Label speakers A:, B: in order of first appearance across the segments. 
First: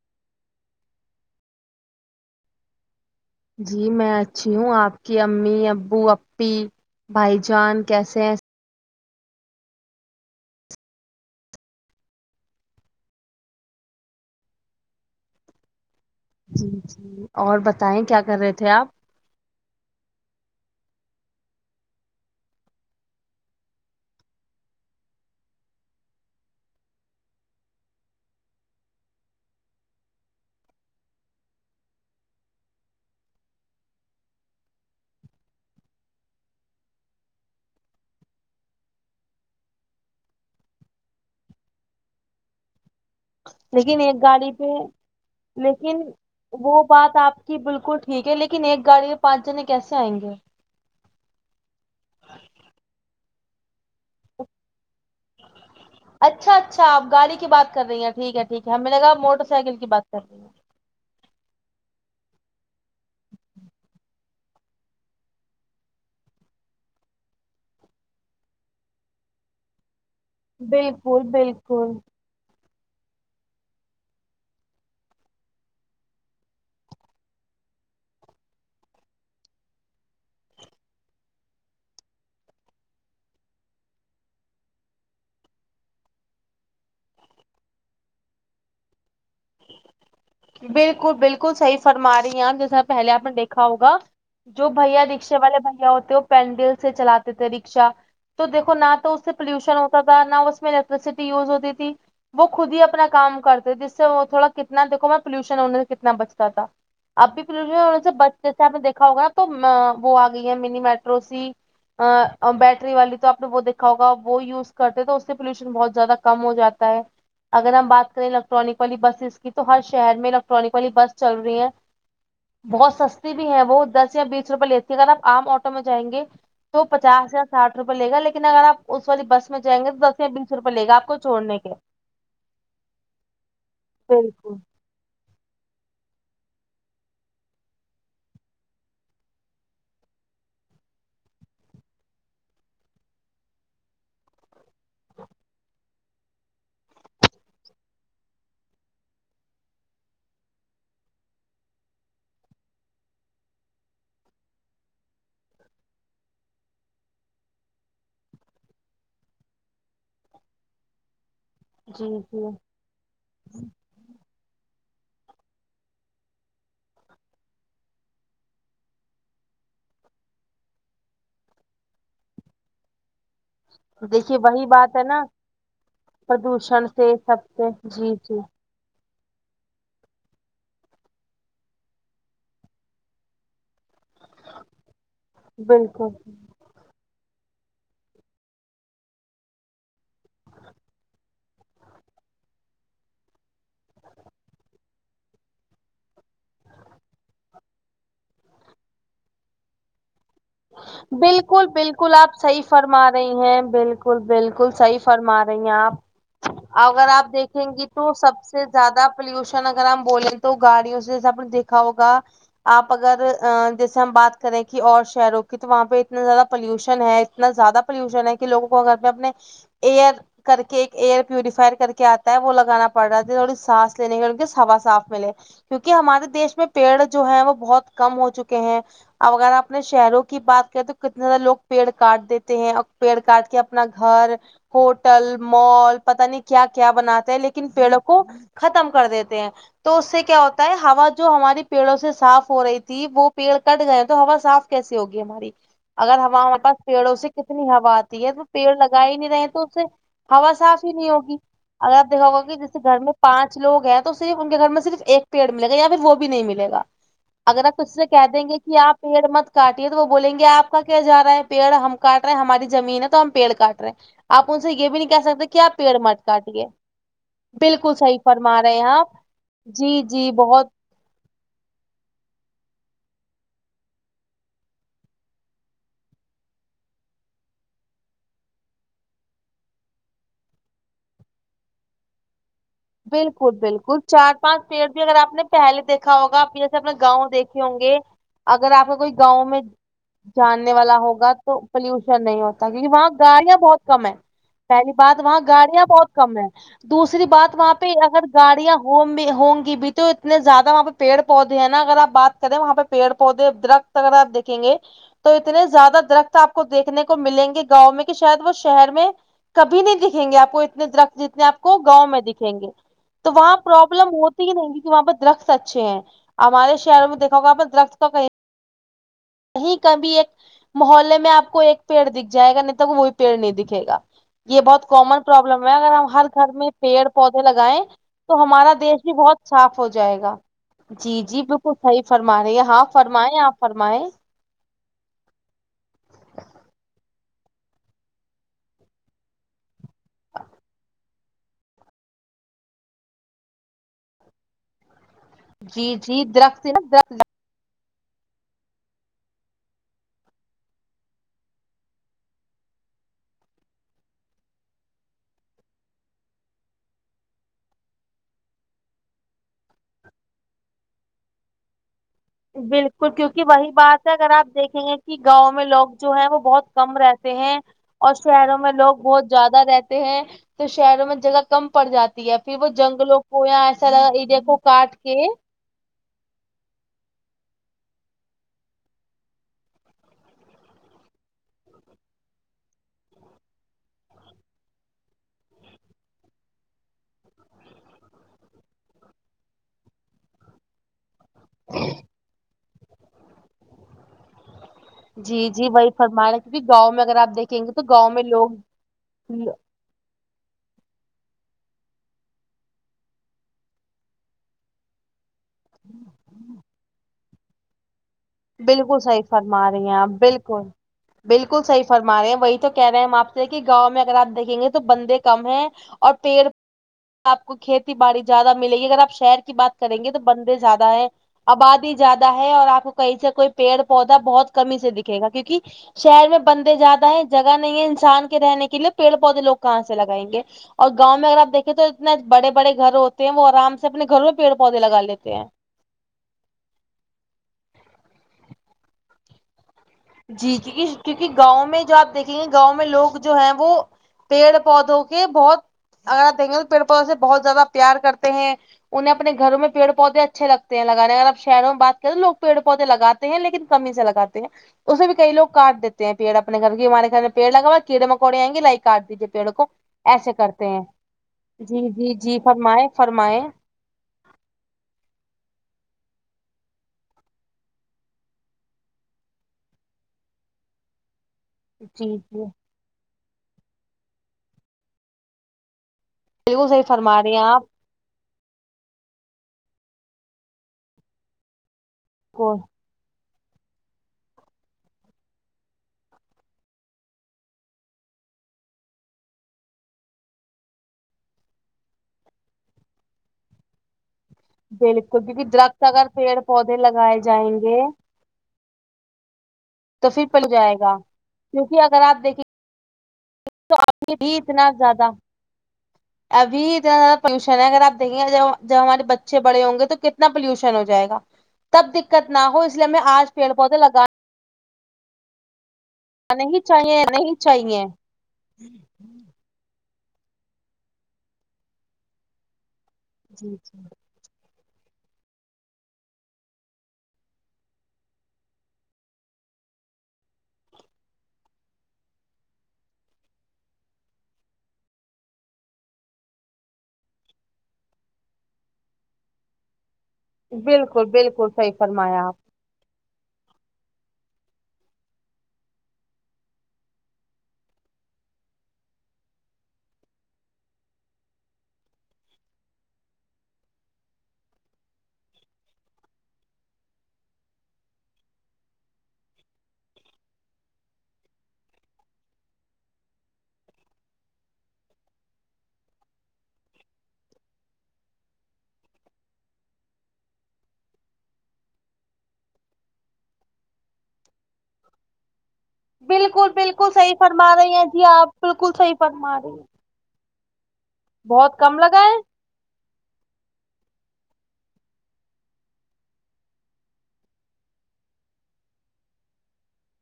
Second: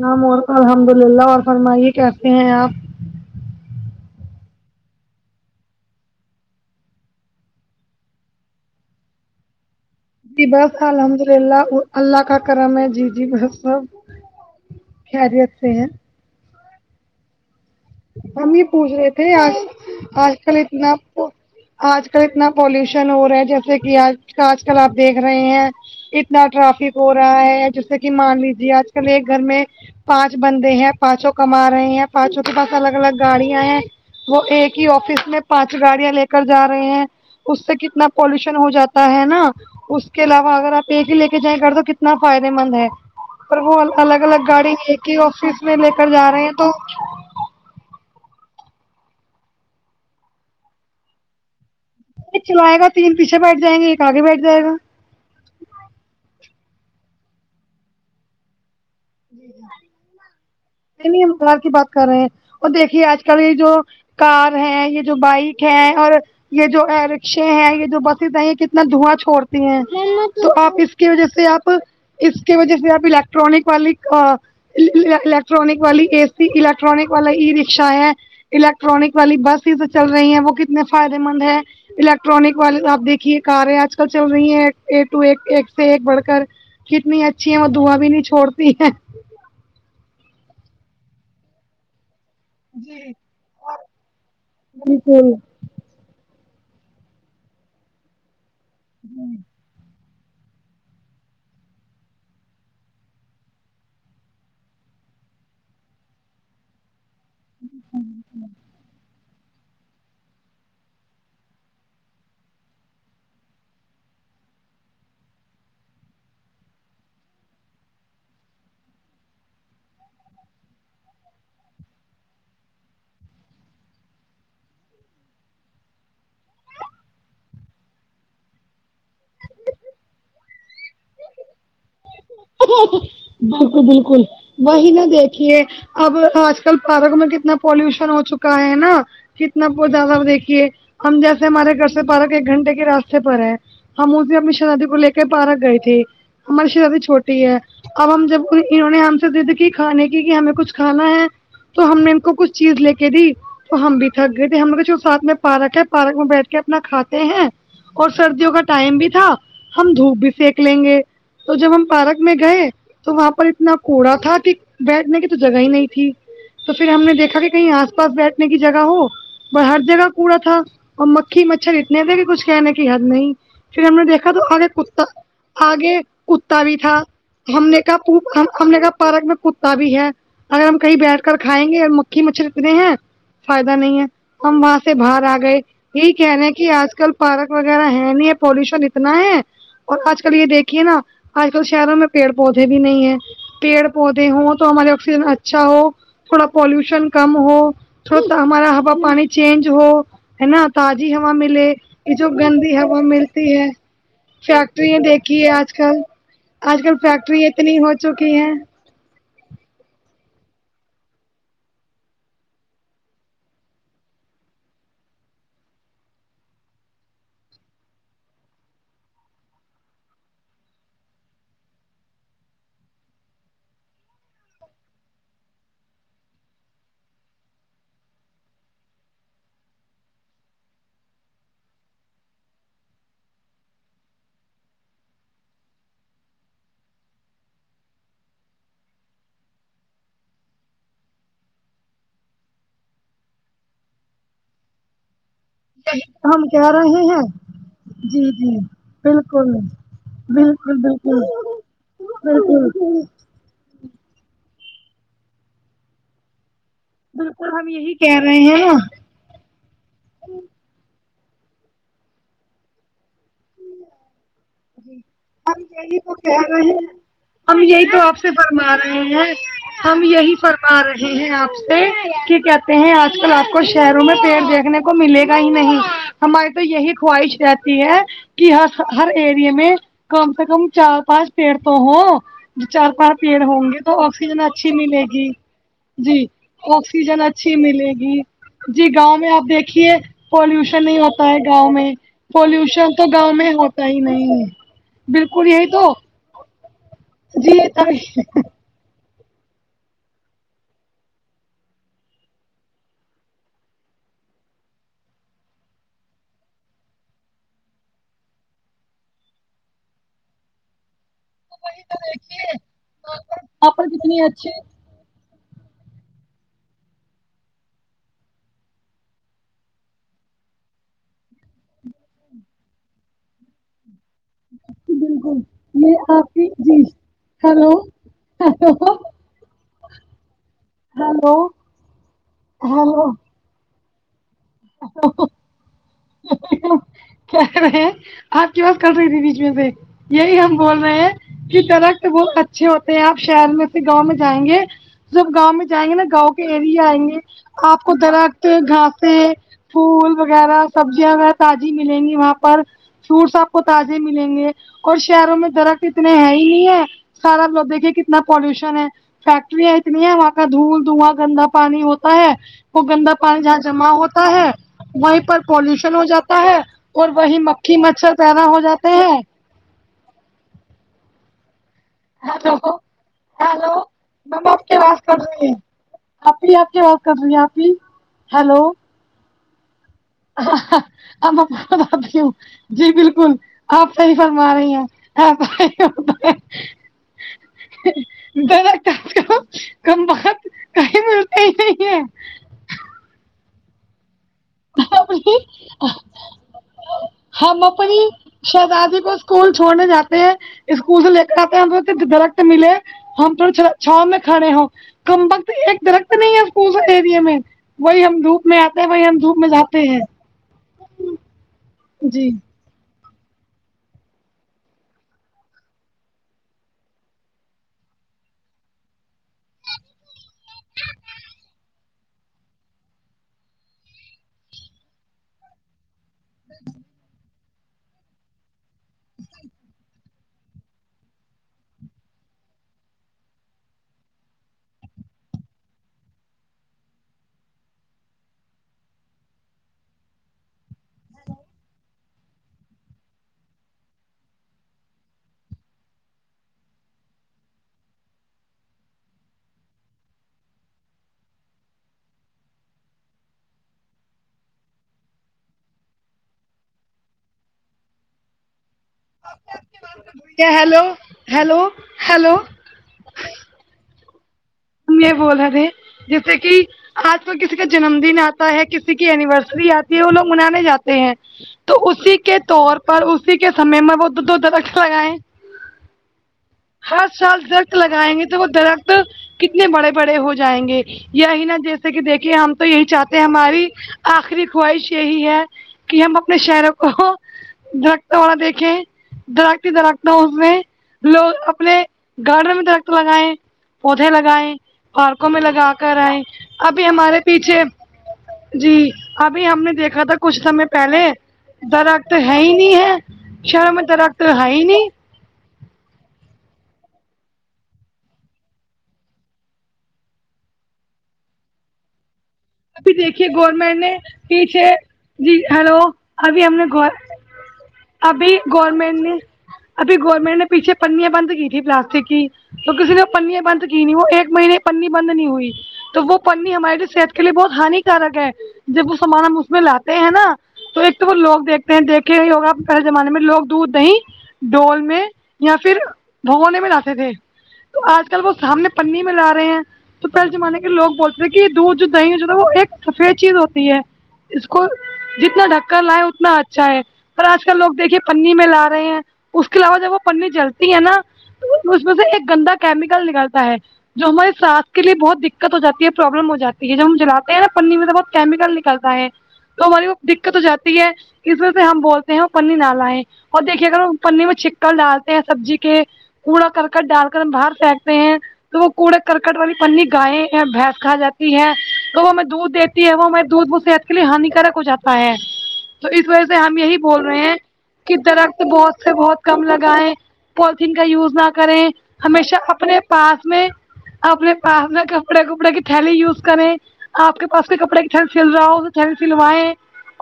A: سام اور الحمد للہ اور فرمائیے کیسی ہیں آپ
B: جی میں اچھی ہوں آپ کی امی ابو اپپی بھائی جان کیسے ہیں
A: جی بس الحمد للہ اللہ کا کرم ہے جی جی بہت سب خیریت سے ہیں
B: جی جی اور بتائیں کیا کر رہے
A: ہم یہ
B: تھے آپ
A: پوچھ رہے تھے آج آج کل اتنا آج کل اتنا پالوشن ہو رہا ہے جیسے کہ آج آج کل آپ دیکھ رہے ہیں اتنا ٹرافک ہو رہا ہے جیسے کہ مان لیجیے آج کل ایک گھر میں پانچ بندے ہیں پانچوں کما رہے ہیں پانچوں کے پاس الگ الگ گاڑیاں ہیں وہ ایک ہی آفس میں پانچ گاڑیاں لے کر جا رہے ہیں اس سے کتنا پالوشن ہو جاتا ہے نا اس کے علاوہ اگر آپ ایک ہی لے کے جائیں گھر تو کتنا فائدے مند ہے پر وہ
B: لیکن ایک
A: الگ الگ
B: پہ
A: گاڑی لے کے آفس میں لے کر جا رہے ہیں تو
B: جی بالکل ٹھیک ہے لیکن ایک گاڑی میں پانچ جنے کیسے آئیں گے
A: چلائے گا تین پیچھے بیٹھ جائیں گے ایک آگے بیٹھ جائے گا
B: اچھا اچھا آپ گاڑی کی ب کر رہی ہیں ٹھیک ہے ٹھیک ہے ہمیں نےگا موٹر سائیکل کی بات کر رہی ہے
A: ہمار کی بات کر رہے ہیں اور دیکھیے آج کل یہ جو کار ہے یہ جو بائک ہے اور یہ جو رکشے ہیں یہ جو بسیز ہیں یہ کتنا دھواں چھوڑتی ہیں تو آپ اس کی وجہ
B: بالکل
A: سے آپ
B: بالکل
A: اس کی وجہ سے آپ الیکٹرانک والی الیکٹرانک والی اے سی الیکٹرانک والا ای رکشا ہے الیکٹرانک والی بس سے چل رہی ہے وہ کتنے فائدے مند ہے الیکٹرانک والے آپ دیکھیے کار ہے آج کل چل رہی ہیں اے ٹو ایک ایک سے ایک بڑھ کر کتنی اچھی ہے وہ دعا بھی نہیں چھوڑتی ہے
B: بالکل بالکل صحیح فرما رہی ہ جیسا پہلے آپ نے دیکھا ہوگا جو بھیا
A: بالکل
B: رکشے والے بھیا ہوتے ہو پینڈل سے چلاتے تھے رکشا تو دیکھو نہ تو اس سے پولوشن ہوتا تھا نہ اس الیکٹرسٹی ہوتی تھی وہ خد ہی اپنا کام کرتے وہ تھوڑا کتنا دیکھو میں پولوشن ہونے سے کتنا بچتا تھا اب بھی پولوشن سے بس جیسے آپ نے دیکھا ہوگا نا تو وہ آ گئی ہے منی میٹرو س بیٹری والی تو آپ نے وہ دیکھا ہوگا وہ یوز کرتے تو اس سے پولوشن بہت زیادہ کم ہو جاتا ہے اگر ہم بات کریں الیکٹرانک والی بسز کی تو ہر شہر میں الیکٹرانک والی بس چل رہی ہیں بہت سستی بھی ہے بہت دس یا بیس روپئے لیتی ہے اگر آپ آام آٹو میں جائیں گے تو پچاس یا ساٹھ روپئے ل گا لیکن اگر آپ اس والی بس میں جائیں گے تو دس یا بیس روپئے لے گا آپ کو چھوڑنے کے
A: بالکل بالکل وہی نہ دیکھ اب آج کل پارک میں کتنا پالوشن ہو چکا ہے نا کتنا خد آپ زیادہ دیکھیے ہم جیسے ہمارے گھر سے پارک ایک گھنٹے کے راستے پر ہے ہم اس بھی اپنی شہزادی کو لے کے پارک گئے تھے ہماری شہزادی چھوٹی ہے اب ہم جب انہوں نے ہم سے ضد کی کھانے کی کہ ہمیں کچھ کھانا ہے تو ہم نے ان کو کچھ چیز لے کے دی تو ہم بھی تھک گئے تھے ہم لگ جو ساتھ میں پارک ہے پارک میں بیٹھ کے اپنا کھاتے ہیں اور سردیوں کا ٹائم بھی تھا ہم دھوپ بھی سینک لیں گے تو جب ہم
B: جی
A: پارک میں
B: جی
A: گئے تو وہاں پر اتنا کوڑا تھا کہ بیٹھنے کی تو جگہ ہی نہیں تھی تو پھر ہم نے دیکھا کہ کہیں آس پاس بیٹھنے کی جگہ ہو ہر جگہ کوڑا تھا اور مکھی مچھر اتنے تھے کہ کچھ کہنے کہ ہد نہیں پھر ہم نے دیکھا
B: دیکھیے
A: تو
B: وہی
A: آگ
B: بات ہے
A: کتا
B: نا
A: آگے کتا بھی
B: پردوشن
A: تھا
B: سے سب
A: ہم
B: سے
A: نے
B: جی جی
A: کہا ہم نے کا پارک میں کتا بھی ہے اگر ہم کہیں بیٹھ کر کھائیں گے مکھی مچھر اتنے ہیں فائدہ نہیں ہے ہم وہاں سے باہر آ گئے
B: بالکل
A: یہی کہہ رہے ہیں کہ آج کل پارک وغیرہ ہے نہیں ہے پولوشن اتنا ہے اور آج کل یہ دیکھیے نا آج کل شہروں میں پیڑ پودے بھی نہیں ہے پیڑ پودے ہوں تو ہمارے آکسیجن اچھا ہو تھوڑا پالوشن کم ہو تھوڑا سا ہمارا ہوا پانی چینج ہو ہے نا تازی ہوا
B: بالکل
A: ملے
B: بالکل
A: یہ جو
B: آپ صحیح
A: گندی ہوا
B: فرما رہی
A: ملتی
B: ہیں
A: ہے
B: بالکل
A: کیا
B: بالکل
A: تو
B: صحیح
A: یہ
B: فرما
A: دیکھیے
B: رہی
A: آج
B: ہیں آپ
A: کل آج کل
B: اگر آپ
A: فیکٹری
B: دیکھیں
A: اتنی
B: گی
A: ہو
B: تو
A: چکی
B: سب
A: ہیں
B: سے زیادہ پولوشن اگر ہم بولیں تو گاڑیوں سے جسے آپ نے دیکھا ہوگا آپ اگر جیسے ہم بات کریں کہ اور شہروں کی تو وہاں پہ اتنا زیادہ پولوشن ہے اتنا زیادہ پولوشن ہے کہ لوگوں کو گھر پہ اپنے ایئر کر کے ایک ایئر پیوریفائر کر کے آتا ہے وہ لگانا پڑ رہا ہے تو تھوڑی سانس لینے مے انکو ہوا صاف ملے کیونکہ ہمارے دیش میں پیڑ جو ہے وہ بہت کم ہو چکے ہیں اب اگر اپنے شہروں کے کی بات کریں تو کتنے زیادہ لوگ پیڑ کاٹ دیتے ہیں اور پیڑ کاٹ کے اپنا گھر ہوٹل مال پتا نہیں کیا کیا بناتے ہیں لیکن پیڑوں کو ختم کر دیتے ہیں تو اس سے کیا ہوتا ہے ہوا جو ہماری پیڑوں سے صاف ہو رہی تھی وہ پیڑ کٹ گئے تو ہوا صاف کیسے ہوگی ہماری اگر ہوا
A: ہم
B: ہمارے
A: کہہ
B: پاس
A: رہے
B: پیڑوں
A: ہیں
B: سے کتنی ہوا آتی
A: جی
B: ہے وہ
A: جی
B: پیڑ لگا ہی نہیں رہے
A: بالکل
B: تو اسے ہوا
A: بالکل
B: صاف ہی نہیں ہوگی
A: بالکل
B: اگر آپ دیکھاؤا کہ
A: بالکل
B: جیسے گھر میں پانچ لوگ ہیں تو صرف ان کے گھر میں صرف ایک پیڑ ملے گا یا پھر وہ بھی نہیں ملے گا
A: بالکل
B: اگر
A: ہم
B: آپ
A: یہی
B: کسی سے کہہ
A: رہے
B: دیں گے
A: ہیں
B: کہ
A: نا
B: آپ پیڑ مت کتیے تو وہ بولیں گے آپ کا کیا جا رہا ہے پیڑ ہم کاٹ رہے ہیں ہماری زمین ہے تو ہم پیڑ کاٹ رہے ہیں آپ ان سے یہ بھی نہیں کہہ سکتے کہ
A: ہم
B: آپ
A: یہی
B: پیڑ
A: تو
B: مٹ
A: کہہ رہے
B: کاٹیے
A: ہیں ہم یہی
B: بالکل
A: تو آپ
B: صحیح
A: سے
B: فرما رہے ہیں آپ جی
A: ہم
B: جی
A: یہی
B: بہت
A: فرما رہے ہیں آپ سے کہتے ہیں آج کل آپ کو شہروں میں پیڑ دیکھنے کو ملے گا ہی نہیں ہماری تو یہی خواہش رہتی یہ ہے کہ ہر ہر ایریے میں کم سے کم چار پانچ پیڑ تو ہوں چار پانچ پیڑ
B: بالکل
A: ہوں گے تو
B: بالکل چار
A: آکسیجن
B: پانچ
A: اچھی
B: پیڑ بھی
A: ملے
B: اگر
A: گی
B: آپ نے پہلے دیکھا
A: جی
B: ہوگا جیسے اپنے
A: آکسیجن
B: گاؤں
A: اچھی
B: دیکھے ہوں
A: ملے
B: گے
A: گی
B: اگر
A: جی
B: آپ کو کوئی گاؤں
A: آپ
B: میں
A: دیکھیے
B: جاننے
A: پالوشن
B: والا
A: نہیں ہوتا
B: ہوگا
A: ہے
B: تو
A: گاؤں میں
B: پولوشن نہیں ہوتا
A: پالوشن تو
B: وہاں
A: گاؤں میں
B: گاڑیاں
A: ہوتا
B: بہت کم
A: ہی
B: ہے
A: نہیں
B: پہلی بات وہاں
A: بالکل یہی
B: گاڑیاں
A: تو
B: بہت کم ہے دوسری بات
A: جی
B: وہاں پہ اگر گاڑیاں ہوں ہوں گی بھی تو اتنے زیادہ وہاں پہ پیڑ پودے ہیں نا اگر آپ بات کرے وہاں پہ پیڑ پودے درخت اگر آپ دیکھے گے تو اتنے زیادہ درخت آپ کو دیکھنے کو ملیں گے گاؤں میں کہ شاید وہ شہر میں کبھی نہیں دکھیں گے آپ کو اتنے درخت جتنے آپ کو گاؤں میں دکھیں گے تو وہاں
A: آپ
B: پروبلم
A: کتنی
B: ہوتی
A: اچھی
B: ہی نہیں وہاں پرہ درخت اچھے ہیں ہمارے شہروں میں دیکھا ہوا درخت کا کہیں کہیں ک بھیھی ایک محلے میں آپ کو ایک پیڑ دکھ جائے گا نہیں تو وہ وہی پیڑ نہیں دکھے گا یہ بہت کومن
A: بالکل
B: پروبلم ہے اگر ہم
A: یہ
B: ہر
A: آپ کی
B: گھر میں
A: جی
B: پیڑ پودے
A: ہلو
B: لگائےیں تو ہمارا دیش بھی
A: ہلو
B: بہت صاف ہو جائے گا جی
A: ہلو
B: جی بالکل صحیح فرما رہے ہے ہاں
A: ہلو
B: فرمائیں آپ فرمائے
A: کیا رہے ہیں آپ کی بات کر رہی تھی بیچ میں سے یہی ہم بول رہے ہیں کی درخت بہت اچھے ہوتے ہیں آپ شہر میں سے گاؤں میں جائیں گے جب گاؤں میں جائیں
B: جی
A: گے نا
B: جی
A: گاؤں کے
B: درخت نا
A: ایریا آئیں گے آپ کو درخت گھاسے پھول وغیرہ سبزیاں وہ تازی ملیں گی وہاں پر فروٹس آپ کو تازے ملیں گے اور شہروں میں درخت اتنے ہے ہی نہیں ہے سارا لوگ دیکھیے کتنا پالوشن ہے فیکٹریاں اتنی ہیں وہاں کا دھول دھواں گندا پانی ہوتا ہے وہ
B: بالکل
A: گندا پانی
B: کیوکی
A: جہاں
B: وہی
A: جمع
B: بات ہے
A: ہوتا
B: اگر آپ دیکھیں گے کہ
A: وہیں پر
B: گاؤں مے لوگ
A: پالوشن ہو
B: جو ہے وہ
A: جاتا
B: بہت کم
A: اور
B: رہتے
A: وہی
B: ہیں
A: مکھی
B: اور
A: مچھر پیدا
B: شہروں
A: ہو
B: میں
A: جاتے
B: لوگ
A: ہیں
B: بہت زیادہ رہتے ہیں تو شہروں میں جگہ کم پڑ جاتی ہے
A: ہیلو
B: پھر وہ جنگلوں کو یا
A: ہیلو
B: ایسا ایریا
A: میم
B: کو
A: آپ کی
B: کاٹ
A: آواز
B: کے
A: کٹ رہی ہے آپ ہی آپ کیا بات کر رہی ہیں آپ ہی ہیلو اب آتیوں جی بالکل آپ پہری بار م آ رہی ہیں ہاں بگتا کم بت کا م ا
B: جی جی وہی فرما رہے ہیں، کیونکہ گاؤں میں اگر آپ دیکھیں
A: ہم
B: گے تو
A: اپنی
B: گاؤں میں لوگ
A: شہزادی کو اسکول چھوڑنے جاتے اسکول سے لے کر آتے ہیں ہم درخت ملے ہم تھوڑ چھاؤ میں کھڑے ہو کم وقت ایک درخت نہیں ہے اسکول ایریے میں وہی ہم دھوپ میں آتے ہیں
B: بالکل
A: وہی ہم
B: صحیح
A: دوپ
B: فرما رہی ہیں آپ بالکل بالکل صحیح فرما رہے
A: جی
B: ہیں وہی تو کہہ رہے ہیں ہم آپ سے کہ گاؤں میں اگر آپ دیکیں گے تو بندے کم ہیں اور پیڑ آپ کو کھیتی باڑی زیادہ ملے گی اگر آپ شہر کی بات کریں گے تو بندے زیادہ ہے آباد ہی زیادہ ہے اور آپ کو کہیں سے کوئی پیڑ پودا بہت کمی سے دکھے گا کیوںکہ شہر میں بندے زیادہ ہے جگہ نہیں ہے انسان کے رہنے کے لیے پیڑ پودے لوگ کہاں سے لگائیں گے اور گاؤں میں اگرپ دیکھیں تو اتنے بڑے بڑے گھر ہوتے ہیں وہ آرام سے اپنے گھروں میں پیڑ پودے لگا لیتے ہیں جی ج کیونکہ گاؤں میں جو آپ دیک گاؤں میں لوگ جو ہیں وہ پیڑ پودوں کے بہت اگر آپ دینگل پیڑ پود سے بہت زیادہ پیار کرتے ہیں انہ اپنے گھر میں پڑ پودے اچھے لگتے لگانے اگر آپ شہروں میں بات کریں تو لوگ پڑ پودے لگاتے ہیں لیکن کمی ہی سے لگاتے ہیں اسے بھی کئی لگ کاٹ دیتے پڑ اپنے گھر کے ہمارے گھر میں پڑ لگا کیڑے مکوڑےئ گے لائک کاٹ دییے پیڑوں کو ایسے کرتے ہیں
A: ہیلو ہیلو
B: جی جی
A: ہیلو
B: جی
A: ہم
B: فرمائے فرمائے
A: بول تھ جیسے کہ آج پل کسی کا جنم دن آتا ہے کسی کی اینیورسری آتی ہے وہ لوگ منانے جاتے ہیں تو اسی
B: جی
A: کے
B: جی
A: طور پر اسی کے سمے میں وہ د رکھا لگائے
B: بالکل صحیح
A: ہر
B: فرما رہی
A: سال
B: ہیں آپ
A: درخت لگائیں گے تو وہ درخت کتنے بڑے بڑے ہو جائیں گے یہی نا جیسے کہ دیکھیے
B: کو
A: ہم تو یہی چاہتے ہماری آخری خواہش یہی ہے کہ ہم اپنے شہروں کو درخت والا دیکھیں درختی درخت ہوں اس میں لوگ اپنے گارڈن میں درخت لگائیں پے لگائے
B: بالکل
A: پارکوں میں
B: کیونکہ
A: لگا
B: درخت
A: کر
B: اگر
A: آئے
B: پیڑ پودے
A: ابھی
B: لگائے
A: ہمارے
B: جائیں
A: پیچھے
B: گے
A: جی ابھی ہم نے دیکھا
B: تو
A: تھا
B: پھر
A: کچھ
B: پل
A: سمے
B: جائے گا
A: پہلے
B: کیونکہ اگر
A: درخت
B: آپ
A: ہے
B: دیکھیں
A: ہی نہیں ہے شر میں درخت ہے ہی نہیں
B: نہ قابل سماعت ابھی اتنا زیادہ پولوشن ہے اگر آ دیکھیں گے جب ہمارے بچے بڑے ہوں گے تو کتنا پولوشن ہو جائے گا تب دقت نہ ہو اس لیے میں آج پیڑ پودے لگا
A: چ جی ہیلو ابھی ہم
B: نہیں
A: نے
B: چاہیے نہیں چاہیے
A: ابھی گورنمنٹ نے ابھی گورنمنٹ نے پیچھے پنیاں بند کی تھی پلاسٹک کی تو کسی نے پنیا
B: جی
A: بند
B: جی
A: کی نہیں وہ ایک مہینے پنی بند نہیں ہوئی تو وہ پنی ہماری لی صحت کے لیے بہت ہانیکارک ہے جب وہ سامان ہم اس میں لاتے ہیں نا تو ایک تو وہ لوگ دیکھتے ہیں دیکھے ہی ہوگا پہے زمانے میں لوگ دودھ نہیں ڈول میں یا پھر بھگونے میں لاتے تھے تو آج کل وہ سامنے پنی میں لا رہے ہیں تو پہلے زمانے کے لوگ
B: بالکل
A: بولتے تھے کہ
B: بالکل صحیح
A: دودھ جو دہی ہو جو
B: فرمایا
A: تھا
B: آپ
A: وہ ایک سفید چیز ہوتی ہے اس کو جتنا ڈھکا لائے اتنا اچھا ہے پر آج کل لوگ دیکھے پنی میں لا رہے ہیں اس کے علاوہ جب وہ پنی جلتی ہے نا اس میں سے ایک گندا کیمیکل نکلتا ہے جو ہماراری سانسھ کے لیے بہت دقت ہو جاتی ہے پروابلم ہو جی ہے یہ جب ہم جلے ہیں نا پنی میں تو بہت کیمیکل نکلتا ہے تو ہماری وہ دقت ہو جاتی ہے اس وجہ سے ہم بولتے ہیں وہ پنی نہالائیں اور دیکھیے اگر ہم پنی میں چکڑ ڈالتے ہیں سبزی کے کوڑا کرکٹ ڈال کر ہم باہر پھینکتے ہیں تو وہ کوڑا کرکٹ والی پنی گائےیں بھینس کھا جاتی ہے تو وہ میں دودھ دیتی ہے وہ میں دودھ وہ صحت کے لیے ہانیکارک ہو جاتا ہے تو اس وجہ سے
B: بالکل
A: ہم یہی
B: بالکل
A: بول
B: صحیح
A: رہے ہیں
B: فرما رہی
A: کہ
B: جی آپ
A: درخت
B: بالکل
A: بہت سے
B: صحیح
A: بہت
B: فرما
A: کم
B: رہی ہیں
A: لگائے پولیتھیین کا یوز نہ
B: بہت
A: کریں
B: کم لگائے
A: ہمیشہ اپنے پاس میں اپنے پاس میں کپڑے کپڑے کی تھیلی یوز کریں آپ کے پاس کے کپڑے کی ٹھن سل رہا ہو ٹھن سلویں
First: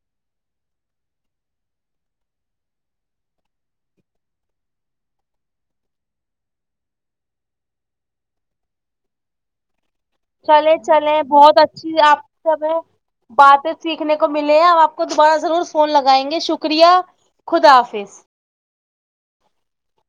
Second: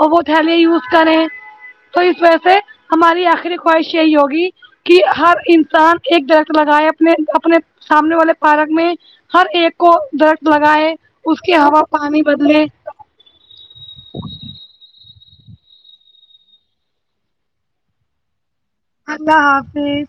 A: اور وہ تھیلی یوز کریں تو اس وجہ سے ہماری آخری خواہش یہی ہوگی کہ ہر انسان ایک درخت لگائے اپنے اپنے سامنے والے پارک میں ہر ایک کو درخ
B: چلے
A: لگائے
B: چلے
A: اس کی
B: بہت
A: ہوا
B: اچھی آپ
A: پانی
B: سب
A: بدلے
B: ہے باتیں سیکھنے کو ملے ہیں ہم آپ کو دوبارہ ضرور فون لگائیں گے شکریہ خدا حافظ
A: اللہ حافظ